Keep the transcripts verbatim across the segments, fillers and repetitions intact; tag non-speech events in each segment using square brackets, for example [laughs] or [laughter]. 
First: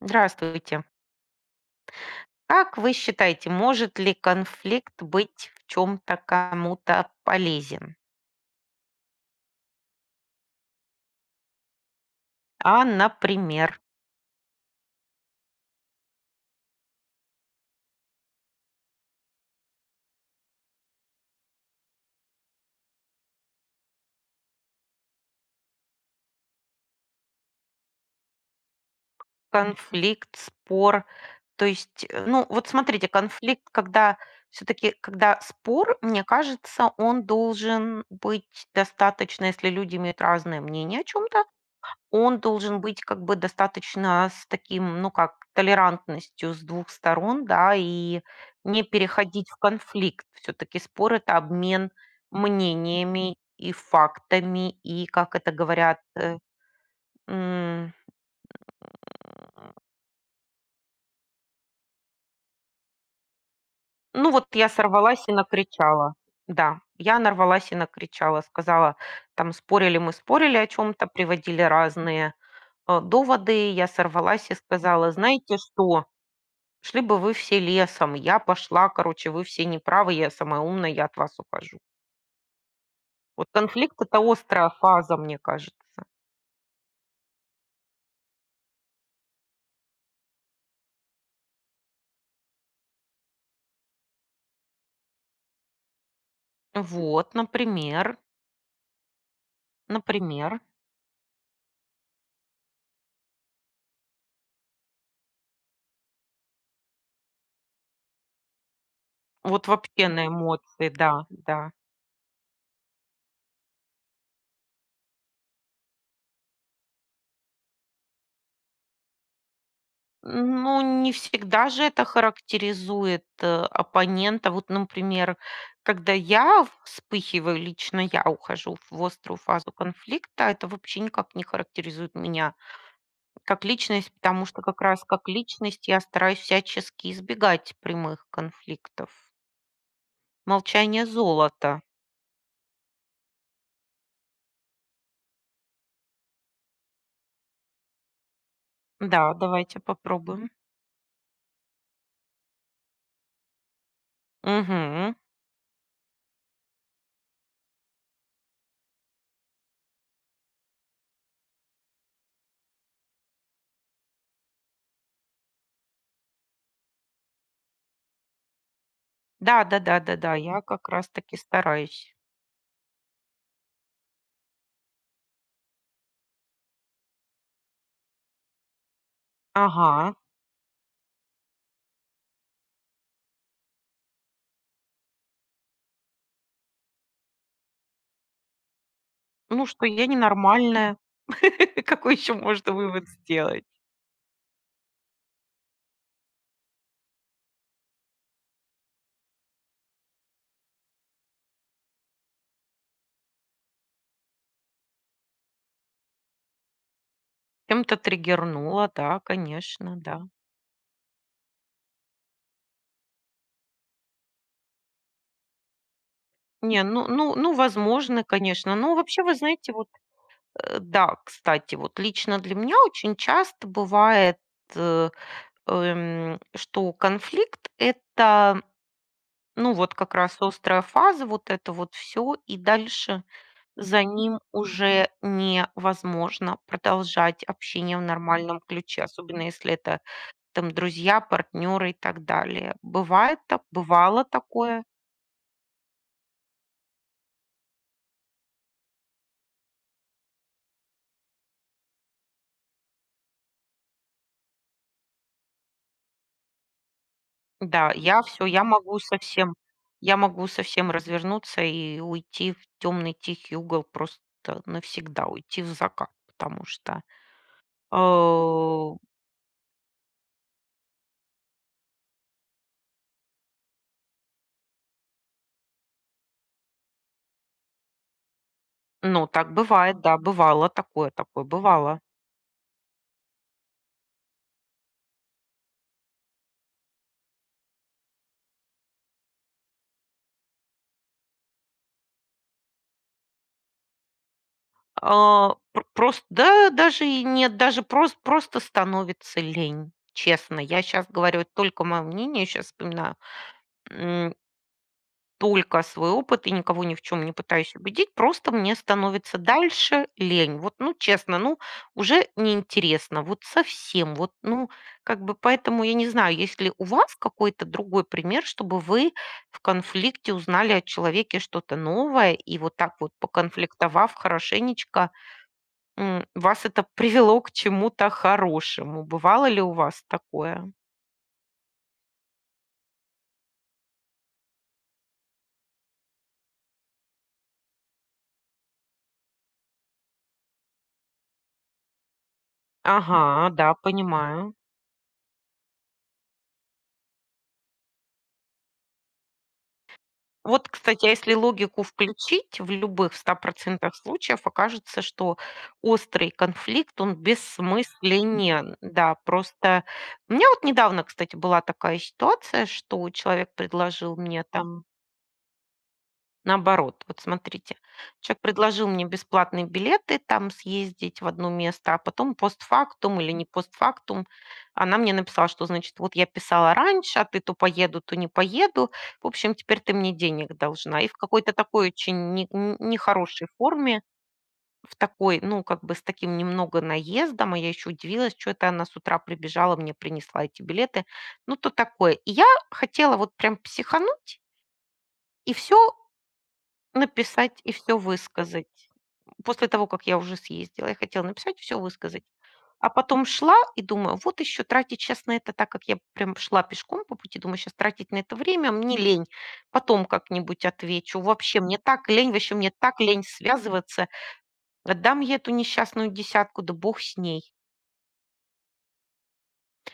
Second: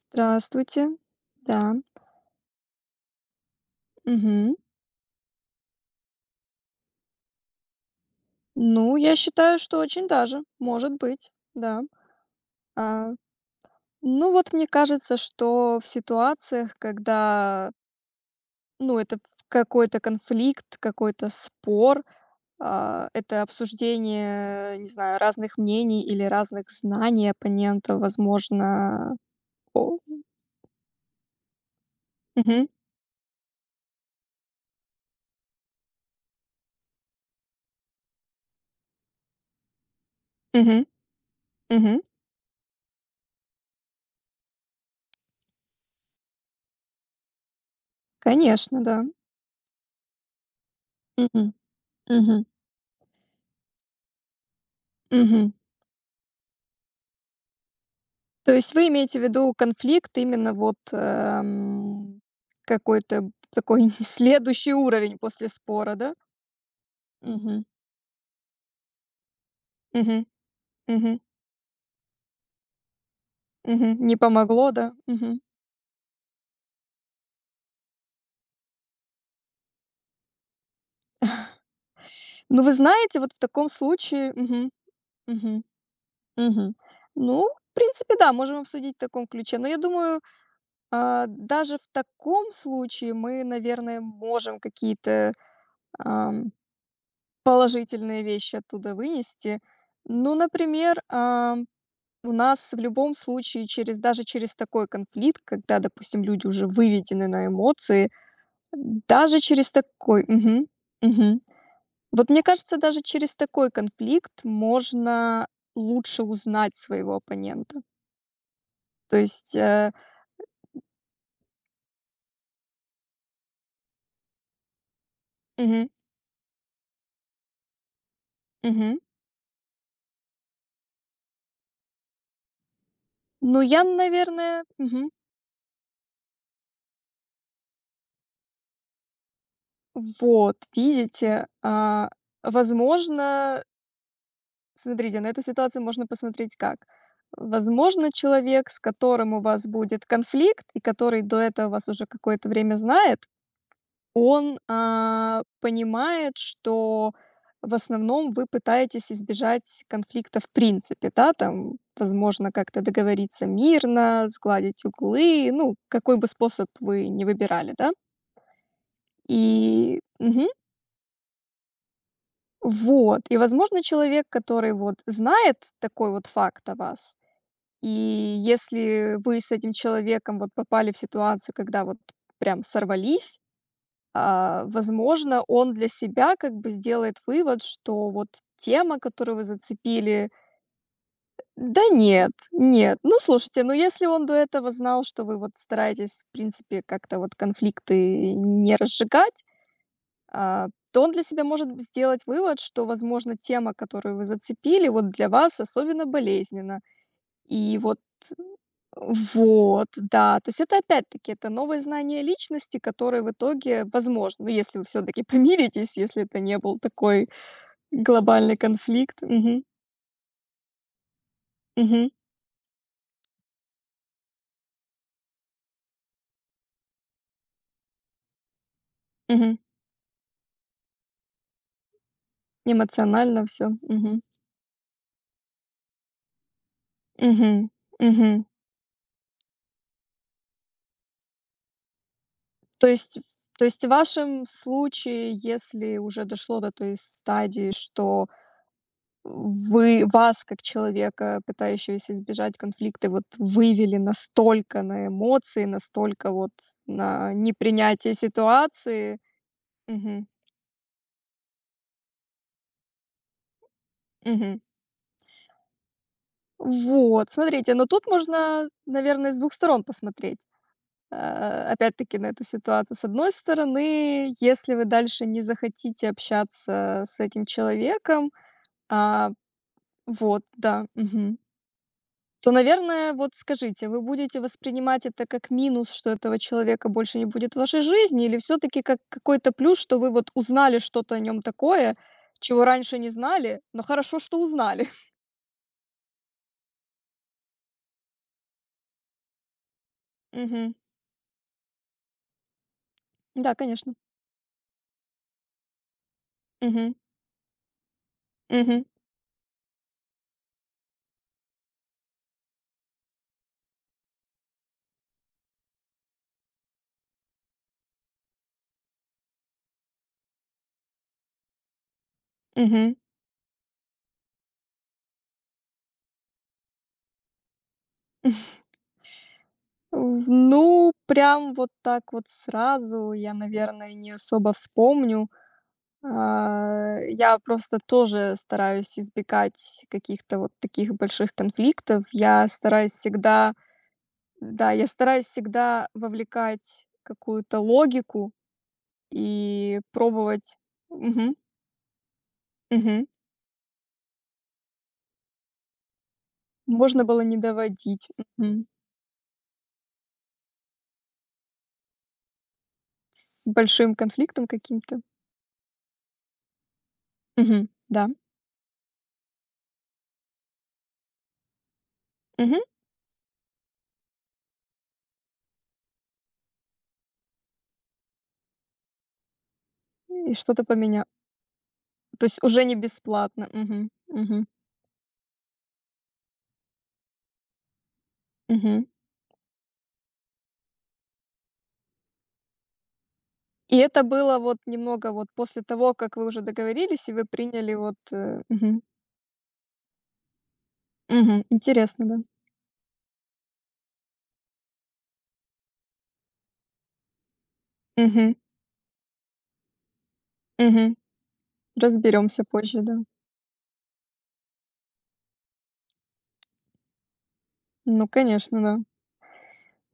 Здравствуйте. Здравствуйте. Да. Как вы считаете, может ли Мгм. конфликт быть в чем-то кому-то полезен? Ну, я считаю, что очень даже, может быть, да. А, А, например, ну, вот мне кажется, что в ситуациях, когда, ну, это в какой-то конфликт, какой-то спор, а, это обсуждение, не знаю, разных мнений или разных знаний оппонента, возможно. О. конфликт, спор, то есть, э, ну, Мгм. вот смотрите, конфликт, когда все-таки, когда спор, мне кажется, он должен быть достаточно, если люди имеют разное Мгм. мнение о чем-то, Мгм. Он должен быть как бы достаточно с таким, ну как, толерантностью с двух сторон, да, и Конечно, не да. переходить в конфликт. Все таки спор- это Мгм. обмен Мгм. мнениями и фактами, и, как это Мгм. говорят, э, м, То есть вы имеете в виду конфликт именно вот, эм, какой-то такой [laughs] ну вот я следующий уровень сорвалась и после спора, да? накричала. Да, я Мгм. нарвалась и накричала, сказала, там спорили мы, Мгм. спорили о чем то Мгм. приводили разные, э, доводы. Я Мгм. Не сорвалась и помогло, да? сказала: Мгм. «Знаете что?» Шли бы вы все лесом, я пошла, короче, вы все неправы, я самая умная, я от вас ухожу. Ну, вы знаете, вот в Вот таком конфликт- это случае. острая Мгм. фаза, мне Мгм. кажется. Мгм. Ну, в принципе, да, можем обсудить в таком ключе. Но я думаю, а, даже в таком случае мы, наверное, можем какие-то, ам, Вот, например, положительные вещи оттуда вынести. Ну, например. например, у нас в любом случае через даже через такой конфликт, когда, допустим, люди уже выведены на эмоции, даже Вот через вообще такой на мгм, эмоции, да, мгм. да. Вот мне кажется, даже через такой конфликт можно лучше узнать своего оппонента. То есть, э, Ну, не всегда же это характеризует, э, оппонента. Вот, например, мгм, когда я вспыхиваю, лично я ухожу мгм. в острую фазу конфликта, это вообще никак не характеризует меня. Ну, Как я, личность, потому что наверное, как раз мгм. как личность я стараюсь всячески избегать прямых конфликтов. Вот, Молчание видите, золото. а, возможно. Смотрите, на эту ситуацию можно посмотреть как. Возможно, человек, с Да, которым у вас давайте будет попробуем. конфликт, и который до этого вас уже какое-то время знает, он Мгм. а, понимает, что в основном вы пытаетесь избежать конфликта в принципе, да, там, возможно, как-то договориться мирно, сгладить углы, ну, какой бы способ вы не выбирали, да. Да, да, да, И да, да, мгм. я как раз таки стараюсь. Вот, и, возможно, человек, который вот знает такой вот факт о вас. И если вы с этим Ага. человеком вот попали в ситуацию, когда вот прям сорвались, а, возможно, он для себя как бы сделает вывод, что вот тема, которую вы Ну, что я зацепили. ненормальная. Да [laughs] Какой нет, еще можно нет. вывод Ну, слушайте, сделать? ну если он до этого знал, что вы вот стараетесь, в принципе, как-то вот конфликты не разжигать, а, то он для себя может сделать вывод, что, возможно, тема, которую вы зацепили, вот для вас особенно болезненна. И Чем-то вот. триггернула, да, Вот, конечно, да. да. То есть это опять-таки это новые знания личности, которые в итоге, возможно, ну, если вы все-таки [laughs] помиритесь, если это не был Не, ну, такой ну, ну, возможно, глобальный конечно. Ну, вообще, конфликт. вы Мгм. знаете, вот, э, да, кстати, вот Мгм. лично для меня очень часто бывает э, эм, что конфликт- это, Мгм. ну, вот как раз острая фаза, вот это вот все и дальше Эмоционально все. за Мгм. ним уже невозможно продолжать Мгм. общение в Мгм. нормальном ключе, особенно если это там друзья, партнеры и так далее. То есть, Бывает так, то есть в бывало вашем такое. случае, если уже дошло до той стадии, что Вы вас, как человека, пытающегося избежать конфликта, вот вывели настолько на эмоции, настолько вот на Да, непринятие я все я могу ситуации. совсем я Мгм, могу совсем развернуться и уйти в темный тихий угол, просто мгм. навсегда уйти в закат, потому что, Вот, смотрите, но тут можно, э наверное, с двух сторон посмотреть, э, опять-таки, на эту ситуацию. С одной стороны, если вы дальше не захотите общаться с этим человеком, ну, а, так бывает, да, вот, бывало да, такое, мгм, такое бывало. то, наверное, вот скажите, вы будете воспринимать это как минус, что этого человека больше не будет в вашей жизни, или все-таки как какой-то плюс, что вы вот узнали что-то о нем такое, чего раньше не знали, но хорошо, что узнали? А, пр просто, да, даже и нет, даже просто, просто становится лень. [laughs] Честно, Мгм. я сейчас говорю только моё мнение, сейчас вспоминаю. Да, конечно. Только свой опыт и никого ни Мгм. в чем не пытаюсь убедить, просто мне Мгм. становится дальше лень. Вот, ну, честно, ну, уже неинтересно, вот совсем, вот, ну, как бы, поэтому я не знаю, есть ли у вас какой-то другой пример, чтобы вы в конфликте узнали о человеке что-то новое, и вот так Мгм. вот поконфликтовав хорошенечко, м, вас это [laughs] привело к чему-то [laughs] хорошему. Бывало ли у вас В такое? Ну, прям вот так вот сразу я, наверное, не особо вспомню. А, Я просто тоже стараюсь избегать каких-то вот таких больших конфликтов. Я стараюсь Ага, всегда да, понимаю. Да, я стараюсь всегда вовлекать какую-то логику и пробовать. Вот, кстати, а если Мгм, логику включить, в мгм. любых ста случаев окажется, что острый конфликт, Можно он было не доводить, мгм. бессмысленен. Да, просто у меня вот недавно, кстати, была такая ситуация, что С человек большим предложил мне конфликтом там. каким-то. Наоборот, вот Мгм, смотрите, да. человек предложил мне бесплатные билеты там съездить в одно место, а потом Мгм. постфактум или не постфактум она мне написала, что, значит, вот я писала раньше, а ты то поеду, то не поеду. В общем, теперь ты мне И денег что-то должна. поменя И в какой-то такой То очень есть не- уже не н- нехорошей бесплатно. Мгм, форме, мгм, в такой, ну, как бы с таким немного наездом, а я еще удивилась, что это она мгм. с утра прибежала, мне принесла эти билеты. Ну, то такое. И я хотела вот прям И это было психануть, вот немного вот и после все того, как вы уже договорились и вы Написать и приняли вот, все э, мгм, высказать. После того, как я уже съездила, я хотела мгм. написать, все Интересно, да. высказать. А потом шла и думаю: вот еще тратить щас на это, так как я прям шла пешком по пути, думаю, сейчас тратить на Мгм, это время мне лень, потом как-нибудь мгм. отвечу. Вообще мне так лень, Разберёмся вообще мне позже, да. так лень связываться. Отдам я эту несчастную десятку, да бог с ней. Ну, конечно, да.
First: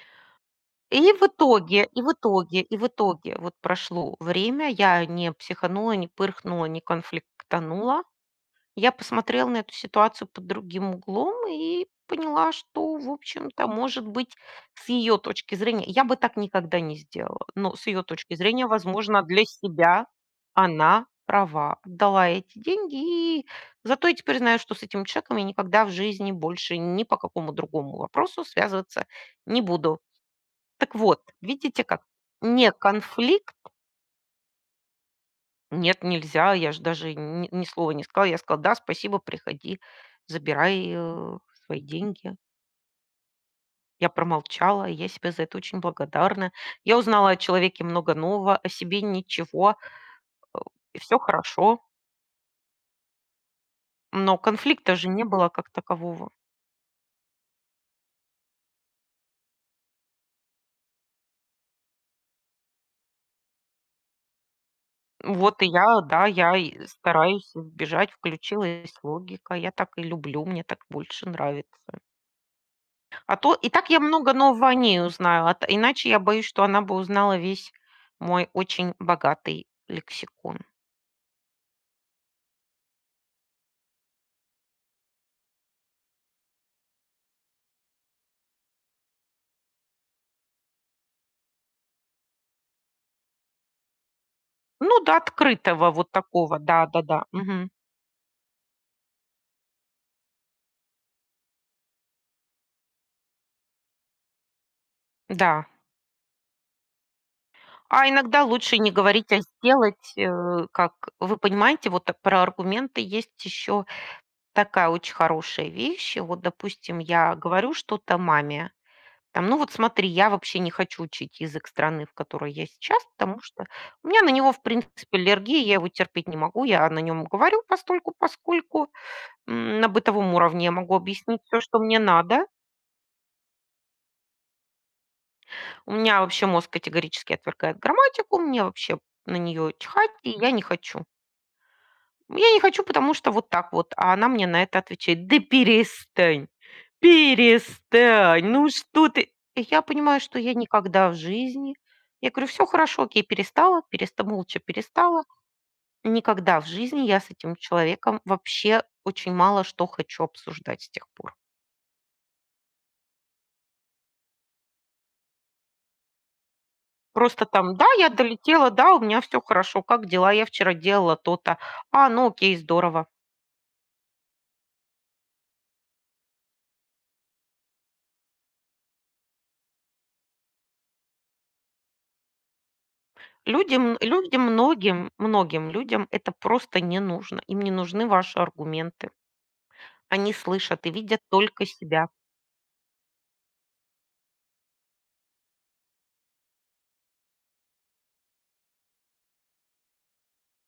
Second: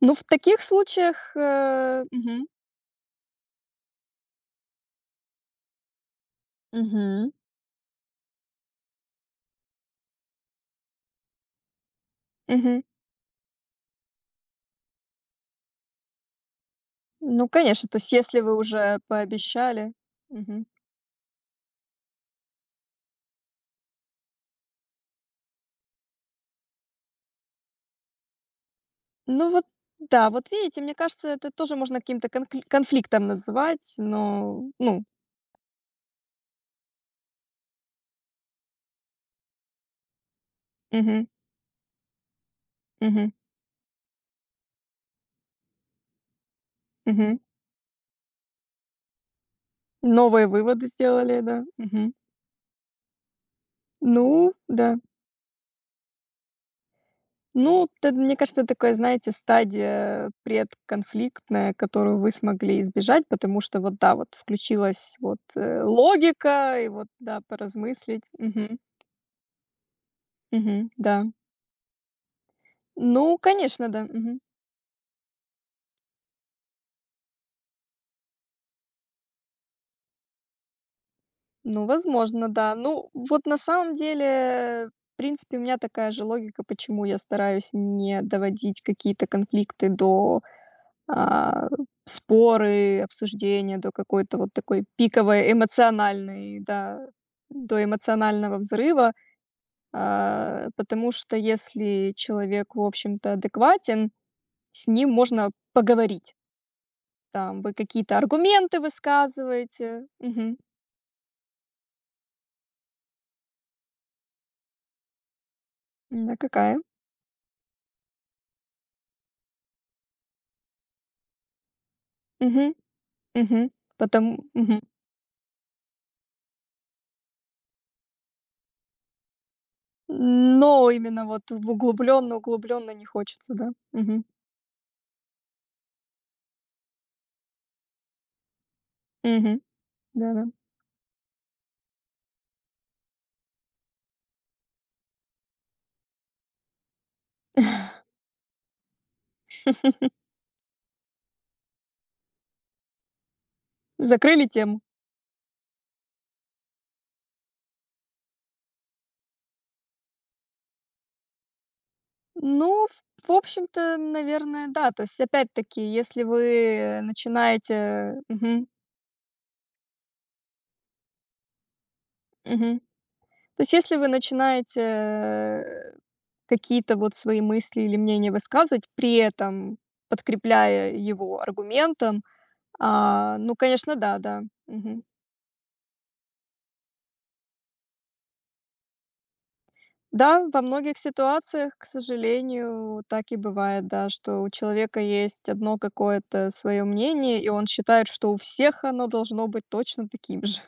Ну, в таких И в случаях, итоге, и э, в мгм, итоге, и в итоге вот прошло время, я не психанула, не пырхнула, не мгм, конфликтанула. Я посмотрела на эту ситуацию под другим углом и поняла, мгм. что, в общем-то, может быть, с ее точки зрения, я бы так никогда не сделала, Ну, но с конечно, то ее есть точки если вы зрения, уже возможно, для пообещали. себя Мгм. она права. Отдала эти деньги, и зато я теперь знаю, что с этим человеком я никогда в жизни больше ни по какому другому вопросу связываться Ну не вот, буду. да, вот видите, Так мне вот, кажется, это тоже видите можно как? каким-то конкли Не конфликтом конфликт, называть, но, ну, нет, нельзя. Я ж даже ни, ни слова не сказала. Я сказала: «Да, спасибо, приходи, забирай, мгм, э, свои деньги». мгм, Я промолчала, и я себе за это очень благодарна. Я узнала о мгм. человеке много нового, о себе ничего, Новые э, выводы и всё сделали, да, хорошо. мгм. Ну Но да. конфликта же не было как такового. Ну, т мне кажется, такая, знаете, стадия предконфликтная, которую вы смогли избежать, потому что вот, да, вот включилась вот, Вот и э, я, да, я логика, и и вот, да, стараюсь избежать, поразмыслить. Мгм. включилась логика. Я так и люблю, мне так Мгм. Да. больше нравится. А Ну, то и конечно, так я да. много Мгм. нового о ней узнаю, а т иначе я боюсь, что она бы узнала весь мой очень богатый лексикон. Ну, возможно, да. Ну, вот на самом деле, в принципе, у меня такая же логика, почему я стараюсь не доводить какие-то конфликты до. А, споры, обсуждения до какой-то вот такой Ну да, пиковой открытого вот такого, эмоциональной, да, да-да-да, мгм, до эмоционального взрыва. А, потому что если человек, в общем-то, адекватен, с ним можно да. поговорить. Там вы А какие-то иногда лучше аргументы не говорить, а высказываете. сделать, Мгм. э, как вы понимаете, вот так про аргументы есть еще такая очень хорошая вещь. Да, Вот, какая? допустим, я говорю что-то маме, там, ну вот смотри, я вообще не хочу учить язык страны, в которой я Мгм, сейчас, потому что мгм. у меня Потом на него, в мгм. принципе, аллергия, я его терпеть не могу, я на нем говорю постольку, поскольку м, на бытовом уровне я Но могу именно объяснить вот все, что мне углубленно надо. углубленно не хочется, да. Мгм, У меня вообще мозг категорически отвергает грамматику, мне вообще на мгм. нее чихать, и Да-да. я не хочу. Я не хочу, потому что вот так вот. А она мне на это отвечает: «Да перестань, перестань, ну что ты». И я понимаю, [laughs] что я никогда в жизни я говорю: «Все хорошо, окей, перестала, переста Закрыли молча тему. перестала». Никогда в жизни я с этим человеком вообще очень мало что хочу обсуждать с тех пор. Ну, в в общем-то, наверное, да. То есть, опять-таки, если вы Просто там: «Да, я начинаете. Мгм, долетела, да, у меня все хорошо, как дела? Я вчера делала то-то». «А, ну окей, мгм. здорово». То есть, если вы начинаете, э, какие-то вот свои мысли или мнения высказывать, при этом подкрепляя его аргументом, а, ну, Людям, конечно, да, людям, да. Мгм. многим, многим людям это просто не нужно. Им не нужны ваши аргументы. Они Да, во слышат и многих видят только ситуациях, к себя. сожалению, так и бывает, да, что у человека есть одно какое-то свое мнение, и он считает, что у всех оно должно быть точно таким же.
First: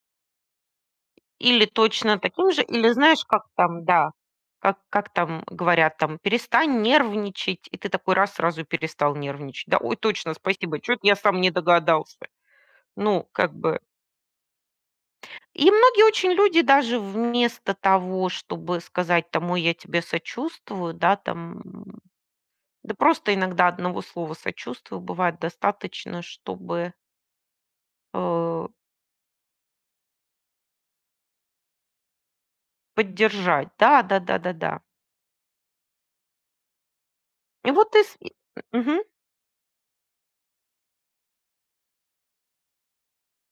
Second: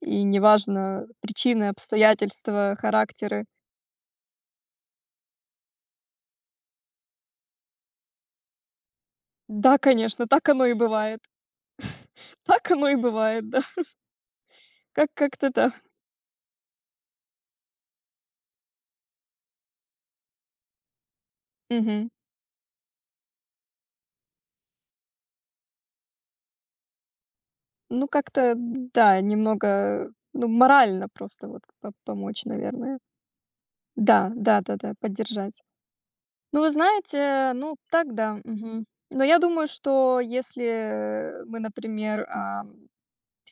И неважно Или причины, точно таким же, обстоятельства, или знаешь, как характеры. там, да, как, как там говорят, там, перестань нервничать, и ты такой раз сразу перестал нервничать. Да, Да, ой, конечно, точно, так оно и спасибо, что-то я бывает. сам не догадался. [laughs] Так оно и Ну, бывает, как да. бы. Как как-то И да. многие очень люди даже вместо того, чтобы сказать, там, ой, я тебе сочувствую, да, там, Мгм. да просто иногда одного слова сочувствия бывает достаточно, чтобы, Ну, как-то э, да, немного, ну, морально просто вот по помочь, наверное. поддержать. Да, Да, да-да-да-да. да-да-да, поддержать. Ну, вы знаете, И ну, вот ты так с и да, мгм. мгм. Но я думаю, что если мы, например, а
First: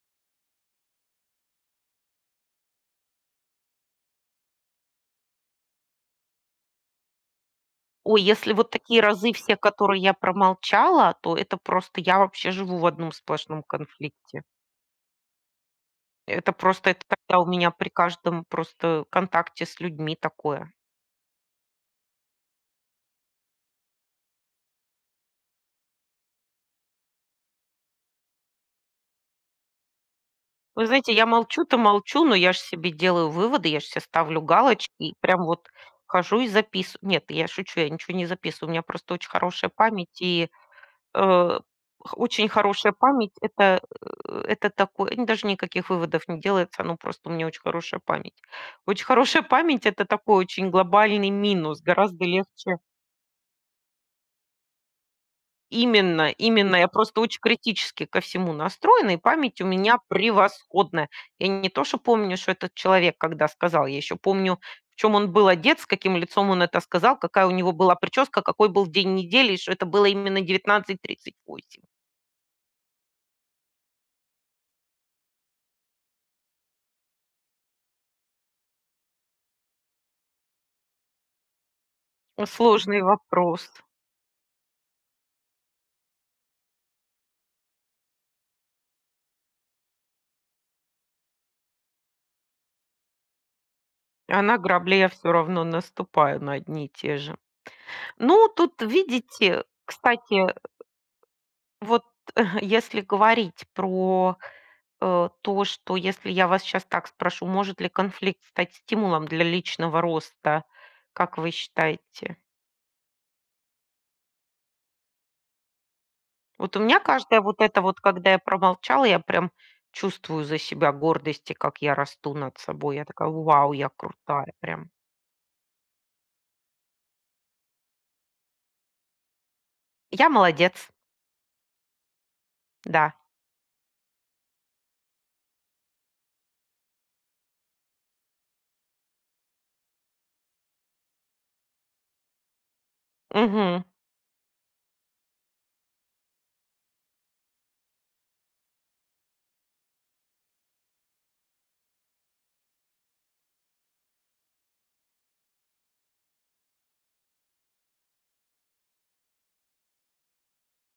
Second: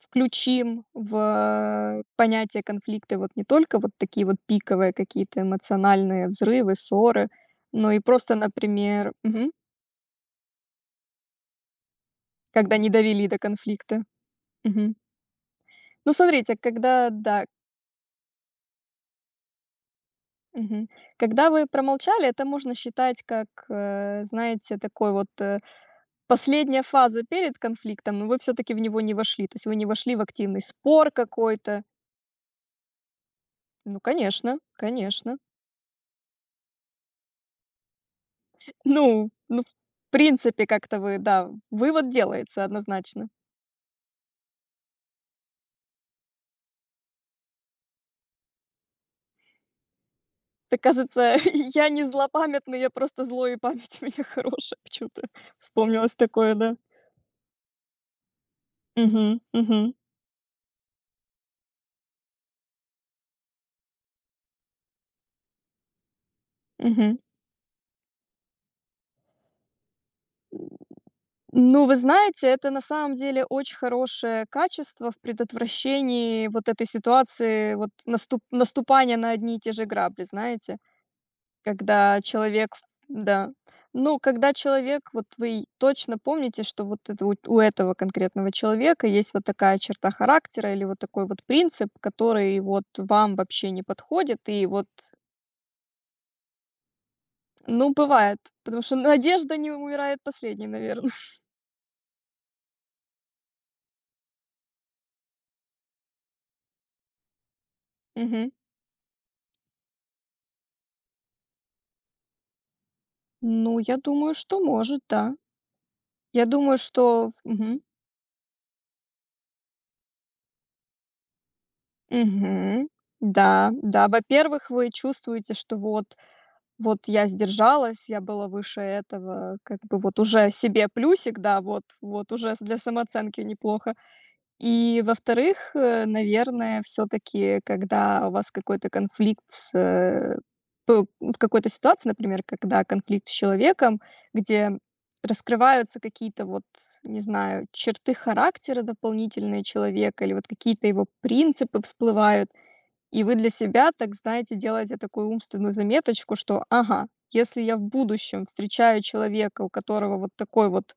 включим в, э, понятие конфликта вот не только вот такие вот пиковые какие-то эмоциональные взрывы, ссоры, но и Ой, просто, если вот такие например, разы мгм, все, которые я промолчала, то это просто я вообще когда живу в не одном довели до сплошном конфликта. конфликте. Мгм. Ну, Это смотрите, просто, это когда, тогда да, у меня при каждом просто контакте с людьми такое. мгм, когда вы промолчали, это можно считать как, э, знаете, такой вот, э, последняя фаза перед конфликтом, но вы все таки в него не вошли, то есть вы не вошли в активный Вы спор знаете, я молчу-то какой-то. молчу, но я же себе делаю выводы, я же Ну, себе ставлю конечно, галочки и конечно. прям вот хожу и записываю. Нет, я шучу, я ничего не записываю. У меня просто очень Ну ну, хорошая в память, и принципе, как-то вы, да, э, вывод х- очень делается хорошая однозначно. память это, э, это такое, н- даже никаких выводов не делается, ну просто у меня очень хорошая память. Очень хорошая память это такой очень Так, глобальный кажется, [laughs] минус, я не гораздо легче. злопамятный, я просто злой, и память у меня [laughs] хорошая почему-то. Вспомнилось Именно, такое, именно. да. Я просто очень критически ко всему настроена, и Мгм, память у мгм, меня превосходная. Я не то, что помню, что этот человек когда сказал, я еще помню, в чем он был одет, с каким лицом он это сказал, мгм. какая у него была прическа, какой был день недели, и что это было именно девятнадцать тридцать восемь. Ну, вы знаете, это на самом деле очень хорошее качество в предотвращении вот этой ситуации, вот наступ наступания на одни и те же грабли, знаете. Когда человек ф Сложный да. вопрос. Ну, когда человек, вот вы точно помните, что вот это вот у этого конкретного человека есть вот такая черта характера или вот такой вот принцип, который вот вам вообще не подходит. А на И вот, грабли я все равно наступаю на одни и те же. ну, бывает, Ну, тут, потому что [laughs] надежда видите, не умирает кстати, последней, наверное. вот [laughs] если говорить про, э, то, что если я вас сейчас так спрошу, может ли [laughs] конфликт Мгм. стать стимулом для личного роста, как вы считаете? Ну, я думаю, что может, да. Я Вот думаю, у меня что каждая вот мгм. эта вот, когда я промолчала, я прям чувствую за себя гордости, как я расту над Мгм. собой. Я такая: Да, «Вау, я да. крутая!» Во-первых, Прям. вы чувствуете, что вот Вот я сдержалась, я была выше этого, как бы вот Я уже себе молодец, плюсик, да, вот, вот уже для да. самооценки неплохо. И во-вторых, э, наверное, все-таки, когда у вас какой-то конфликт с, э, п- в какой-то ситуации, например, когда конфликт с Мгм. человеком, где раскрываются какие-то вот, не знаю, черты характера дополнительные человека или вот какие-то его принципы всплывают, и вы для себя, так знаете, делаете такую умственную заметочку, что: "Ага, если я в будущем встречаю человека, у которого вот такой вот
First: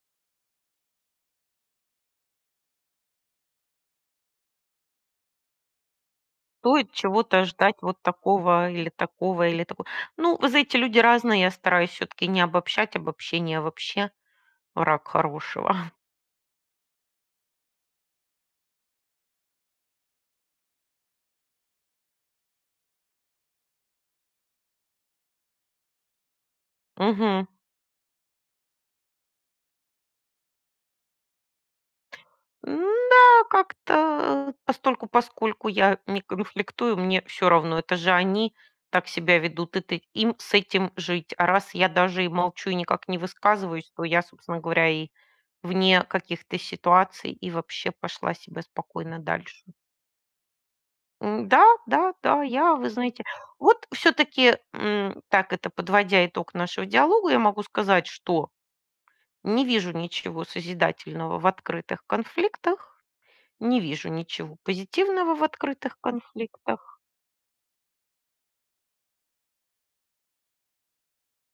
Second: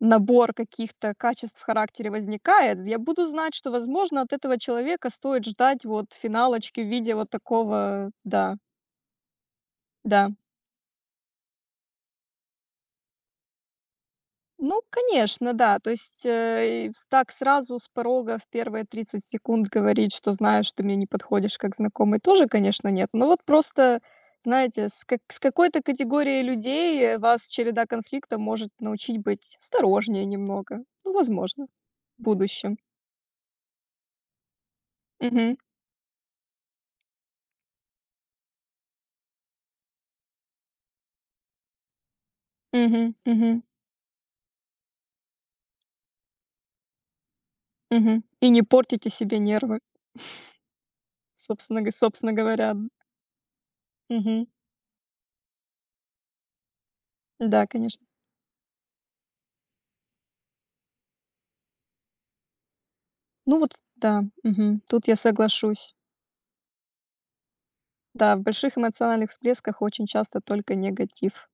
набор каких-то качеств в характере возникает, я буду знать, что, возможно, от этого человека стоит ждать вот финалочки в Стоит виде вот чего-то ждать вот такого". Да, такого или такого, или такого. да. Ну, вы знаете, люди разные, я стараюсь все таки не обобщать, обобщение вообще. Ну, Рак конечно, да. хорошего. То есть, э, и с так сразу с порога в первые тридцать секунд говорить, что знаешь, ты мне не подходишь как знакомый, тоже, конечно, нет. Но вот просто, знаете, с, как- с какой-то категорией людей э, Мгм. вас череда конфликта может научить быть осторожнее немного. Ну, возможно, в будущем. Да, как-то постольку Мгм. поскольку я не конфликтую, мне все равно, это же они так себя ведут, это им с этим жить. А раз я даже и молчу, и никак Мгм. не Мгм. высказываюсь, то я, собственно говоря, и вне каких-то ситуаций и вообще Мгм. пошла И себе не портите спокойно себе дальше. нервы, М, да, собственно, г- да, собственно да, я, говоря. вы знаете, вот все Мгм. таки так это подводя итог нашего диалога, я могу Да, сказать, конечно. что не вижу ничего созидательного в открытых конфликтах, Ну вот, не вижу да, ничего Мгм. Тут я позитивного в соглашусь. открытых конфликтах. Да, в больших эмоциональных всплесках очень часто только негатив.